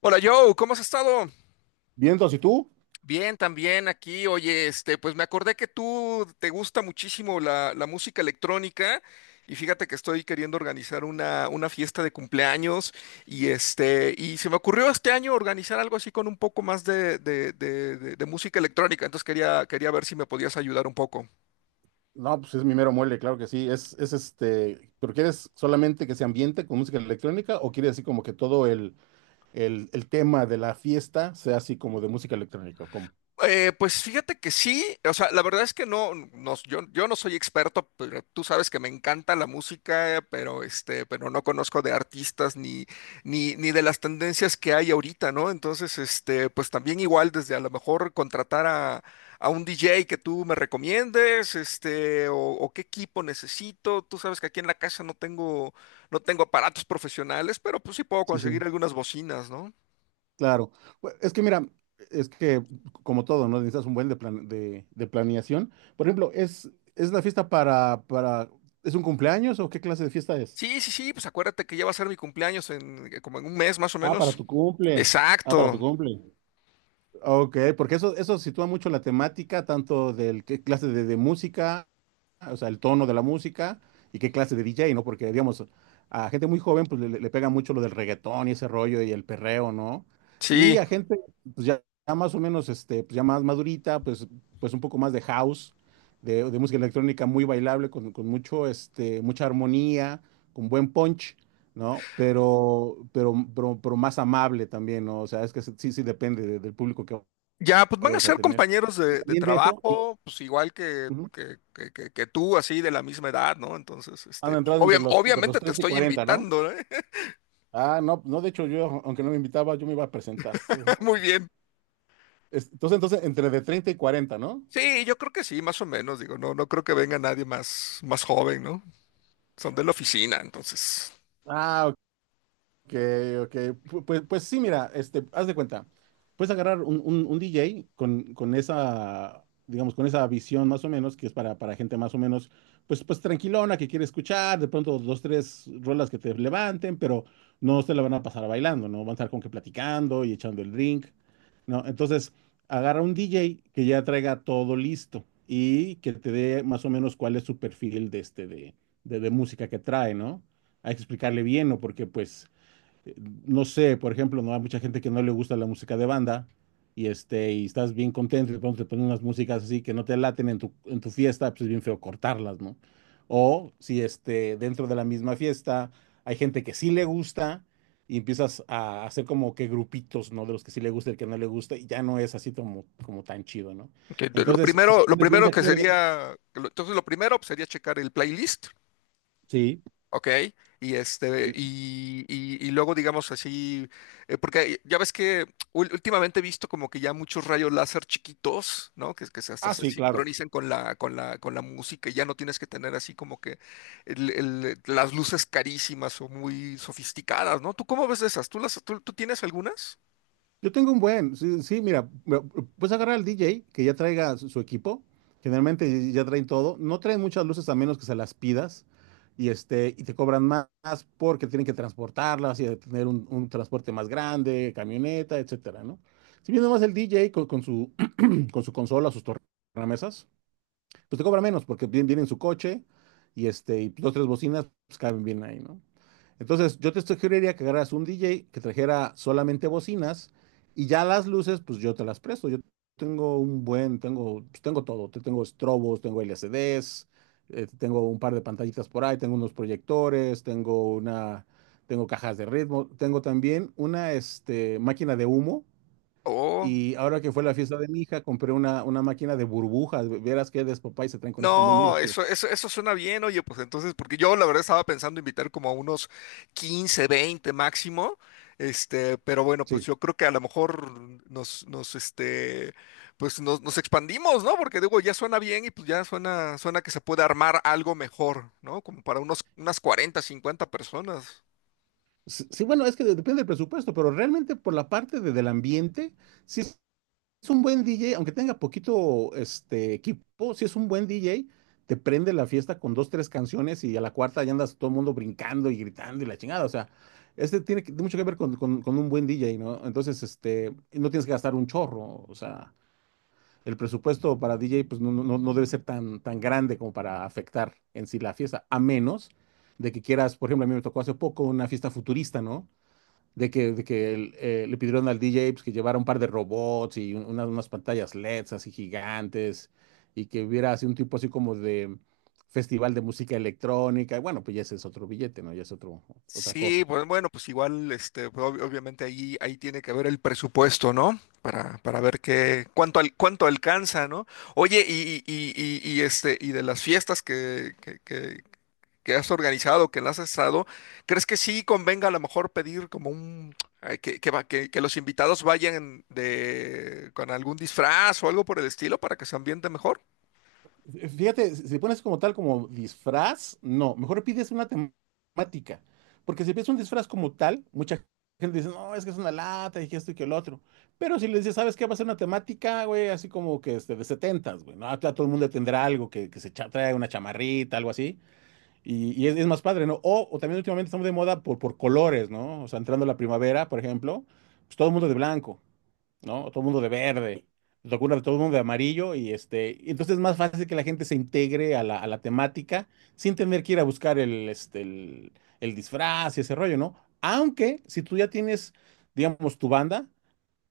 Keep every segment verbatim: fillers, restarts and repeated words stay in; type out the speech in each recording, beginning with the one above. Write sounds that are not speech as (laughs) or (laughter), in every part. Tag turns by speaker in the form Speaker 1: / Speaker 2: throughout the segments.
Speaker 1: Hola Joe, ¿cómo has estado?
Speaker 2: Vientos, ¿y tú?
Speaker 1: Bien, también aquí. Oye, este, pues me acordé que tú te gusta muchísimo la, la música electrónica y fíjate que estoy queriendo organizar una, una fiesta de cumpleaños y este, y se me ocurrió este año organizar algo así con un poco más de, de- de- de- de música electrónica. Entonces quería, quería ver si me podías ayudar un poco.
Speaker 2: No, pues es mi mero muele, claro que sí. Es, es este, pero ¿quieres solamente que se ambiente con música electrónica o quieres así como que todo el, el, el tema de la fiesta sea así como de música electrónica? ¿O cómo?
Speaker 1: Eh, pues fíjate que sí, o sea, la verdad es que no, no yo, yo no soy experto, pero tú sabes que me encanta la música, pero este, pero no conozco de artistas ni, ni, ni de las tendencias que hay ahorita, ¿no? Entonces, este, pues también igual desde a lo mejor contratar a, a un D J que tú me recomiendes, este, o, o qué equipo necesito. Tú sabes que aquí en la casa no tengo, no tengo aparatos profesionales, pero pues sí puedo
Speaker 2: Sí, sí,
Speaker 1: conseguir algunas bocinas, ¿no?
Speaker 2: claro. Bu- Es que mira. Es que, Como todo, ¿no? Necesitas un buen de, plan- de, de planeación. Por ejemplo, ¿es, es la fiesta para, para, ¿es un cumpleaños o qué clase de fiesta es?
Speaker 1: Sí, sí, sí, pues acuérdate que ya va a ser mi cumpleaños en eh, como en un mes más o
Speaker 2: Ah, para
Speaker 1: menos.
Speaker 2: tu cumple. Ah, para tu
Speaker 1: Exacto,
Speaker 2: cumple. Ok, porque eso, eso sitúa mucho la temática, tanto del qué clase de, de música, o sea, el tono de la música y qué clase de D J, ¿no? Porque, digamos, a gente muy joven, pues le, le- le pega mucho lo del reggaetón y ese rollo y el perreo, ¿no? Y
Speaker 1: sí.
Speaker 2: a gente, pues ya, ya más o menos, este, pues ya más madurita, pues, pues un poco más de house, de, de música electrónica muy bailable, con, con mucho, este, mucha armonía, con buen punch. ¿No? Pero, pero, pero, pero más amable también, ¿no? O sea, es que sí, sí depende de- del público que
Speaker 1: Ya, pues van a
Speaker 2: vayas a
Speaker 1: ser
Speaker 2: tener.
Speaker 1: compañeros de, de
Speaker 2: También de eso, y-
Speaker 1: trabajo, pues igual que,
Speaker 2: Ujú,
Speaker 1: que, que, que- que tú, así de la misma edad, ¿no? Entonces,
Speaker 2: han
Speaker 1: este, pues,
Speaker 2: entrado entre
Speaker 1: obvia-
Speaker 2: los, entre los
Speaker 1: obviamente te
Speaker 2: treinta y
Speaker 1: estoy
Speaker 2: cuarenta ¿no?
Speaker 1: invitando, ¿eh?
Speaker 2: Ah, no, no, de hecho yo, aunque no me invitaba, yo me iba a presentar, de todos
Speaker 1: (laughs)
Speaker 2: modos.
Speaker 1: Muy bien.
Speaker 2: Es- Entonces, entonces, entre de treinta y cuarenta, ¿no?
Speaker 1: Sí, yo creo que sí, más o menos, digo, no, no creo que venga nadie más, más joven, ¿no? Son de la oficina, entonces.
Speaker 2: Ah, ok, ok. Pu- Pues, pues sí, mira, este, haz de cuenta. Puedes agarrar un, un- un D J con, con esa, digamos, con esa visión más o menos, que es para, para gente más o menos, pues, pues tranquilona, que quiere escuchar, de pronto dos, tres rolas que te levanten, pero no se la van a pasar bailando, ¿no? Van a estar con que platicando y echando el drink, ¿no? Entonces, agarra un D J que ya traiga todo listo y que te dé más o menos cuál es su perfil de este, de, de, de música que trae, ¿no? Hay que explicarle bien, ¿no? Porque pues eh, no sé, por ejemplo, no hay mucha gente que no le gusta la música de banda y este y estás bien contento y de pronto te ponen unas músicas así que no te laten en tu, en tu fiesta, pues es bien feo cortarlas, ¿no? O si este dentro de la misma fiesta hay gente que sí le gusta y empiezas a hacer como que grupitos, ¿no? De los que sí le gusta y el que no le gusta y ya no es así como, como tan chido, ¿no?
Speaker 1: Que lo
Speaker 2: Entonces, si te
Speaker 1: primero, lo
Speaker 2: pones bien
Speaker 1: primero
Speaker 2: de
Speaker 1: que
Speaker 2: acuerdo,
Speaker 1: sería, lo- entonces lo primero pues, sería checar el playlist.
Speaker 2: sí,
Speaker 1: Ok, y este, y, y- y luego digamos así, eh, porque ya ves que ul- últimamente he visto como que ya muchos rayos láser chiquitos, ¿no? Que, que se hasta
Speaker 2: ah,
Speaker 1: se
Speaker 2: sí, claro.
Speaker 1: sincronizan con la, con la, con la música, y ya no tienes que tener así como que el- el- las luces carísimas o muy sofisticadas, ¿no? ¿Tú cómo ves de esas? ¿Tú las, tú, tú tienes algunas?
Speaker 2: Yo tengo un buen, sí, sí, mira, bueno, puedes agarrar al D J que ya traiga su, su equipo, generalmente ya traen todo, no traen muchas luces a menos que se las pidas y, este, y te cobran más porque tienen que transportarlas y de tener un, un transporte más grande, camioneta, etcétera, ¿no? Si viene más el D J con, con su, (clears throat) con su consola, sus tornamesas, pues te cobra menos porque viene, viene en su coche y este, y dos, tres bocinas, pues caben bien ahí, ¿no? Entonces, yo te sugeriría que agarras un D J que trajera solamente bocinas y ya las luces, pues yo te las presto. Yo tengo un buen, tengo, pues, tengo todo. Te- Tengo estrobos, tengo L C Ds, eh, tengo un par de pantallitas por ahí, tengo unos proyectores, tengo una, tengo cajas de ritmo, tengo también una, este, máquina de humo
Speaker 1: Oh.
Speaker 2: y ahora que fue la fiesta de mi hija, compré una, una máquina de burbujas. ve- Verás qué despapá y se traen con eso. Está muy, muy
Speaker 1: No,
Speaker 2: divertido.
Speaker 1: eso, eso, eso suena bien, oye, pues entonces, porque yo la verdad estaba pensando invitar como a unos quince, veinte máximo, este, pero bueno, pues
Speaker 2: Sí.
Speaker 1: yo creo que a lo mejor nos, nos, este, pues nos, nos expandimos, ¿no? Porque digo, ya suena bien y pues ya suena, suena que se puede armar algo mejor, ¿no? Como para unos, unas cuarenta, cincuenta personas.
Speaker 2: S- Sí, bueno, es que de- depende del presupuesto, pero realmente por la parte de- del ambiente, si es es un buen D J, aunque tenga poquito, este, equipo, si es un buen D J, te prende la fiesta con dos, tres canciones y a la cuarta ya andas todo el mundo brincando y gritando y la chingada. O sea, este tiene que- mucho que ver con, con- con un buen D J, ¿no? Entonces, este, no tienes que gastar un chorro. O sea, el presupuesto para D J pues no, no, no no debe ser tan, tan grande como para afectar en sí la fiesta, a menos de que quieras, por ejemplo, a mí me tocó hace poco una fiesta futurista, ¿no? De que, de que el- eh, le pidieron al D J pues, que llevara un par de robots y un- unas, unas pantallas L E Ds así gigantes y que hubiera así un tipo así como de festival de música electrónica. Y bueno, pues ya ese es otro billete, ¿no? Ya es otro, otra
Speaker 1: Sí,
Speaker 2: cosa.
Speaker 1: bueno, bueno, pues igual, este, pues, ob- obviamente ahí, ahí tiene que ver el presupuesto, ¿no? Para, para ver qué, cuánto, al- cuánto alcanza, ¿no? Oye, y, y, y, y- y, este, y de las fiestas que, que, que- que has organizado, que las has estado, ¿crees que sí convenga a lo mejor pedir como un, ay, que, que, va- que, que los invitados vayan de, con algún disfraz o algo por el estilo para que se ambiente mejor?
Speaker 2: Fíjate, si si pones como tal, como disfraz, no, mejor pides una temática, porque si pides un disfraz como tal, mucha gente dice, no, es que es una lata y que esto y que el otro, pero si le dices, ¿sabes qué? Va a ser una temática, güey, así como que este, de setentas, güey, ¿no? Ah, claro, todo el mundo tendrá algo que, que se cha- trae una chamarrita, algo así, y, y es, es más padre, ¿no? O, o también últimamente estamos de moda por, por colores, ¿no? O sea, entrando la primavera, por ejemplo, pues todo el mundo de blanco. ¿No? Todo el mundo de verde, te ocurre todo el mundo de amarillo y este, y entonces es más fácil que la gente se integre a la, a la temática sin tener que ir a buscar el, este, el, el disfraz y ese rollo, ¿no? Aunque si tú ya tienes, digamos, tu banda,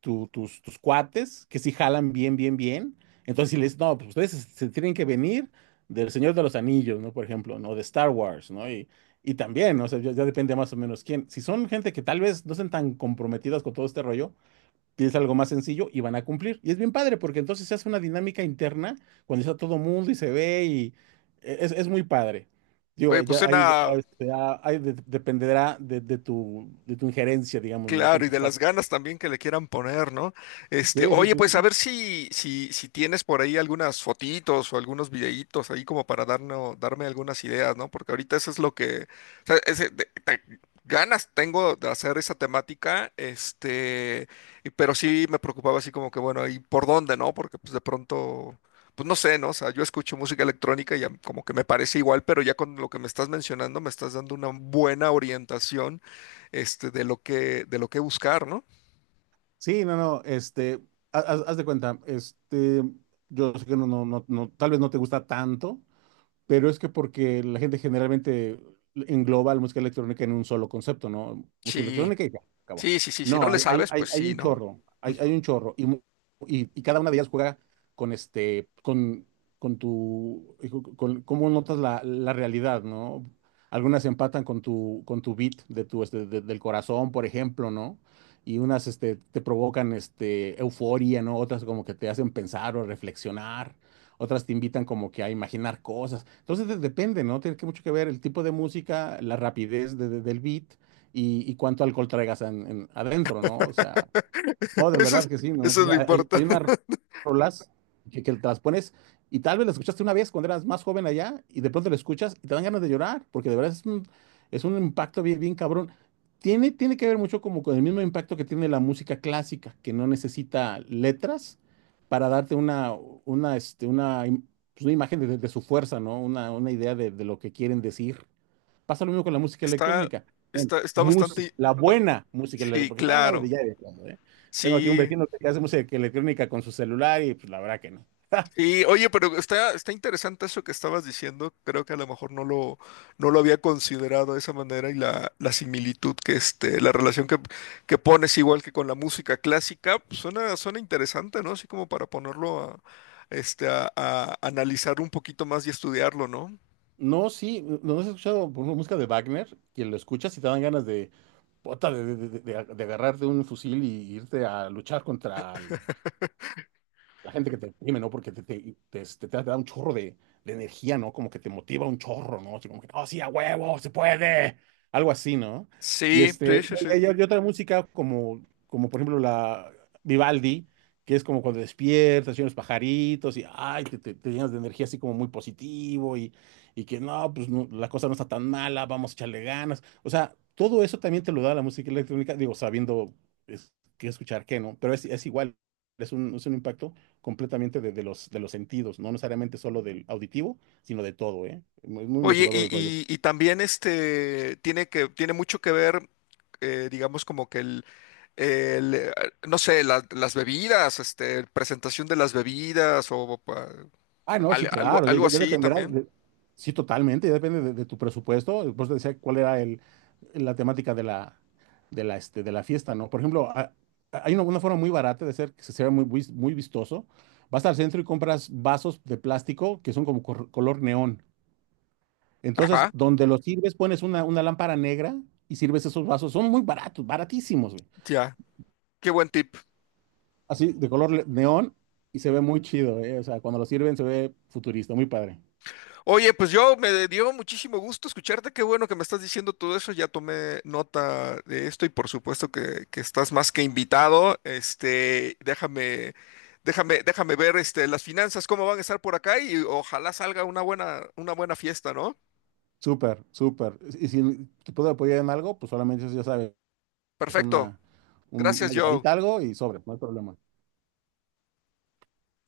Speaker 2: tu- tus, tus cuates, que si jalan bien, bien, bien, entonces si les, no, pues ustedes se, se tienen que venir del Señor de los Anillos, ¿no? Por ejemplo, ¿no? De Star Wars, ¿no? Y, y también, ¿no? O sea, ya ya depende más o menos quién. Si son gente que tal vez no estén tan comprometidas con todo este rollo, tienes algo más sencillo y van a cumplir. Y es bien padre porque entonces se hace una dinámica interna cuando está todo mundo y se ve y e, es, es muy padre. Digo,
Speaker 1: Oye, pues
Speaker 2: ya ahí, va- ah,
Speaker 1: suena,
Speaker 2: este, ah, ahí de- dependerá de, de tu, de tu injerencia, digamos, ¿no? Con
Speaker 1: claro, y
Speaker 2: tus
Speaker 1: de las
Speaker 2: cuatro.
Speaker 1: ganas también que le quieran poner, ¿no? Este,
Speaker 2: Sí, sí,
Speaker 1: oye,
Speaker 2: sí,
Speaker 1: pues a
Speaker 2: sí.
Speaker 1: ver si, si, si tienes por ahí algunas fotitos o algunos videitos ahí como para darnos, darme algunas ideas, ¿no? Porque ahorita eso es lo que, o sea, ese- de- te- ganas tengo de hacer esa temática, este, y- pero sí me preocupaba así como que, bueno, ¿y por dónde, no? Porque pues de pronto, pues no sé, ¿no? O sea, yo escucho música electrónica y ya como que me parece igual, pero ya con lo que me estás mencionando me estás dando una buena orientación este, de lo que, de lo que buscar, ¿no?
Speaker 2: Sí, no, no, este, ha- haz, haz de cuenta, este, yo sé que no, no, no, no, tal vez no te gusta tanto, pero es que porque la gente generalmente engloba la música electrónica en un solo concepto, ¿no? Música
Speaker 1: Sí,
Speaker 2: electrónica y ya, acabó.
Speaker 1: sí, sí, sí, si no
Speaker 2: No,
Speaker 1: le
Speaker 2: hay, hay,
Speaker 1: sabes,
Speaker 2: hay-
Speaker 1: pues
Speaker 2: hay
Speaker 1: sí,
Speaker 2: un
Speaker 1: ¿no?
Speaker 2: chorro, hay, hay un chorro. Y, mu- y, y cada una de ellas juega con este, con, con tu, eh, con, cómo notas la, la realidad, ¿no? Algunas empatan con tu, con tu beat de tu, este, de- del corazón, por ejemplo, ¿no? Y unas, este, te provocan, este, euforia, ¿no? Otras como que te hacen pensar o reflexionar. Otras te invitan como que a imaginar cosas. Entonces de- depende, ¿no? Tiene que mucho que ver el tipo de música, la rapidez de- de- del beat y, y cuánto alcohol traigas en- en- adentro, ¿no? O sea, no,
Speaker 1: (laughs)
Speaker 2: de
Speaker 1: Eso
Speaker 2: verdad
Speaker 1: es,
Speaker 2: que sí, ¿no?
Speaker 1: eso es lo
Speaker 2: Hay, hay
Speaker 1: importante.
Speaker 2: unas
Speaker 1: (laughs)
Speaker 2: rolas que, que te las pones y tal vez las escuchaste una vez cuando eras más joven allá y de pronto la escuchas y te dan ganas de llorar, porque de verdad es un, es un impacto bien, bien cabrón. Tiene, tiene que ver mucho como con el mismo impacto que tiene la música clásica, que no necesita letras para darte una, una, este, una, im- pues, una imagen de, de- su fuerza, ¿no? Una, una idea de, de lo que quieren decir. Pasa lo mismo con la música
Speaker 1: Está,
Speaker 2: electrónica. Bueno,
Speaker 1: está, está
Speaker 2: música,
Speaker 1: bastante...
Speaker 2: la
Speaker 1: ba-
Speaker 2: buena música electrónica,
Speaker 1: Sí,
Speaker 2: porque también hay de
Speaker 1: claro.
Speaker 2: ya de fondo, ¿eh? Tengo aquí un
Speaker 1: Sí,
Speaker 2: vecino que hace música electrónica con su celular y pues la verdad que no. (laughs)
Speaker 1: sí, oye, pero está, está interesante eso que estabas diciendo. Creo que a lo mejor no lo, no lo había considerado de esa manera y la, la similitud que este, la relación que, que pones igual que con la música clásica, pues, suena, suena interesante, ¿no? Así como para ponerlo a, este, a, a analizar un poquito más y estudiarlo, ¿no?
Speaker 2: No, sí, no has escuchado por ejemplo, música de Wagner, quien lo escucha si te dan ganas de, puta, de, de, de- de de agarrarte un fusil y irte a luchar contra el la gente que te deprime, ¿no? Porque te, te, te, te- este, te da un chorro de, de energía, ¿no? Como que te motiva un chorro, ¿no? Así como que, oh, sí, a huevo, se puede. Algo así, ¿no? Y
Speaker 1: Sí, sí,
Speaker 2: este,
Speaker 1: sí, sí.
Speaker 2: y, y- y otra música como, como por ejemplo la Vivaldi, que es como cuando despiertas y los pajaritos y, ay, te, te- te llenas de energía así como muy positivo y, y que no, pues no, la cosa no está tan mala, vamos a echarle ganas. O sea, todo eso también te lo da la música electrónica, digo, sabiendo es- qué escuchar, qué no, pero es, es igual, es un, es un impacto completamente de, de los, de los sentidos, no necesariamente solo del auditivo, sino de todo, ¿eh? Muy- muy
Speaker 1: Oye,
Speaker 2: motivador
Speaker 1: y,
Speaker 2: el rollo.
Speaker 1: y, y también este tiene que, tiene mucho que ver, eh, digamos, como que el, eh, no sé, la- las bebidas, este, presentación de las bebidas o pa-
Speaker 2: Ah, no, sí,
Speaker 1: al- algo,
Speaker 2: claro, ya,
Speaker 1: algo
Speaker 2: ya- ya
Speaker 1: así
Speaker 2: dependerá,
Speaker 1: también.
Speaker 2: de- sí, totalmente, ya depende de, de tu presupuesto. Por eso decía cuál era el, la temática de la, de la, este, de la fiesta, ¿no? Por ejemplo, a- a- hay una, una forma muy barata de hacer que se vea muy, vis- muy vistoso. Vas al centro y compras vasos de plástico que son como cor- color neón. Entonces,
Speaker 1: Ajá,
Speaker 2: donde los sirves, pones una, una lámpara negra y sirves esos vasos. Son muy baratos, baratísimos, güey.
Speaker 1: ya. Qué buen tip.
Speaker 2: Así de color neón y se ve muy chido, ¿eh? O sea, cuando lo sirven se ve futurista, muy padre.
Speaker 1: Oye, pues yo me dio muchísimo gusto escucharte. Qué bueno que me estás diciendo todo eso. Ya tomé nota de esto y por supuesto que, que estás más que invitado. Este, déjame, déjame, déjame ver, este, las finanzas, cómo van a estar por acá y ojalá salga una buena, una buena fiesta, ¿no?
Speaker 2: Súper, súper. Y si te puedo apoyar en algo, pues solamente ya sabes, es
Speaker 1: Perfecto.
Speaker 2: una, un-
Speaker 1: Gracias,
Speaker 2: una
Speaker 1: Joe.
Speaker 2: llamadita, algo y sobre, no hay problema.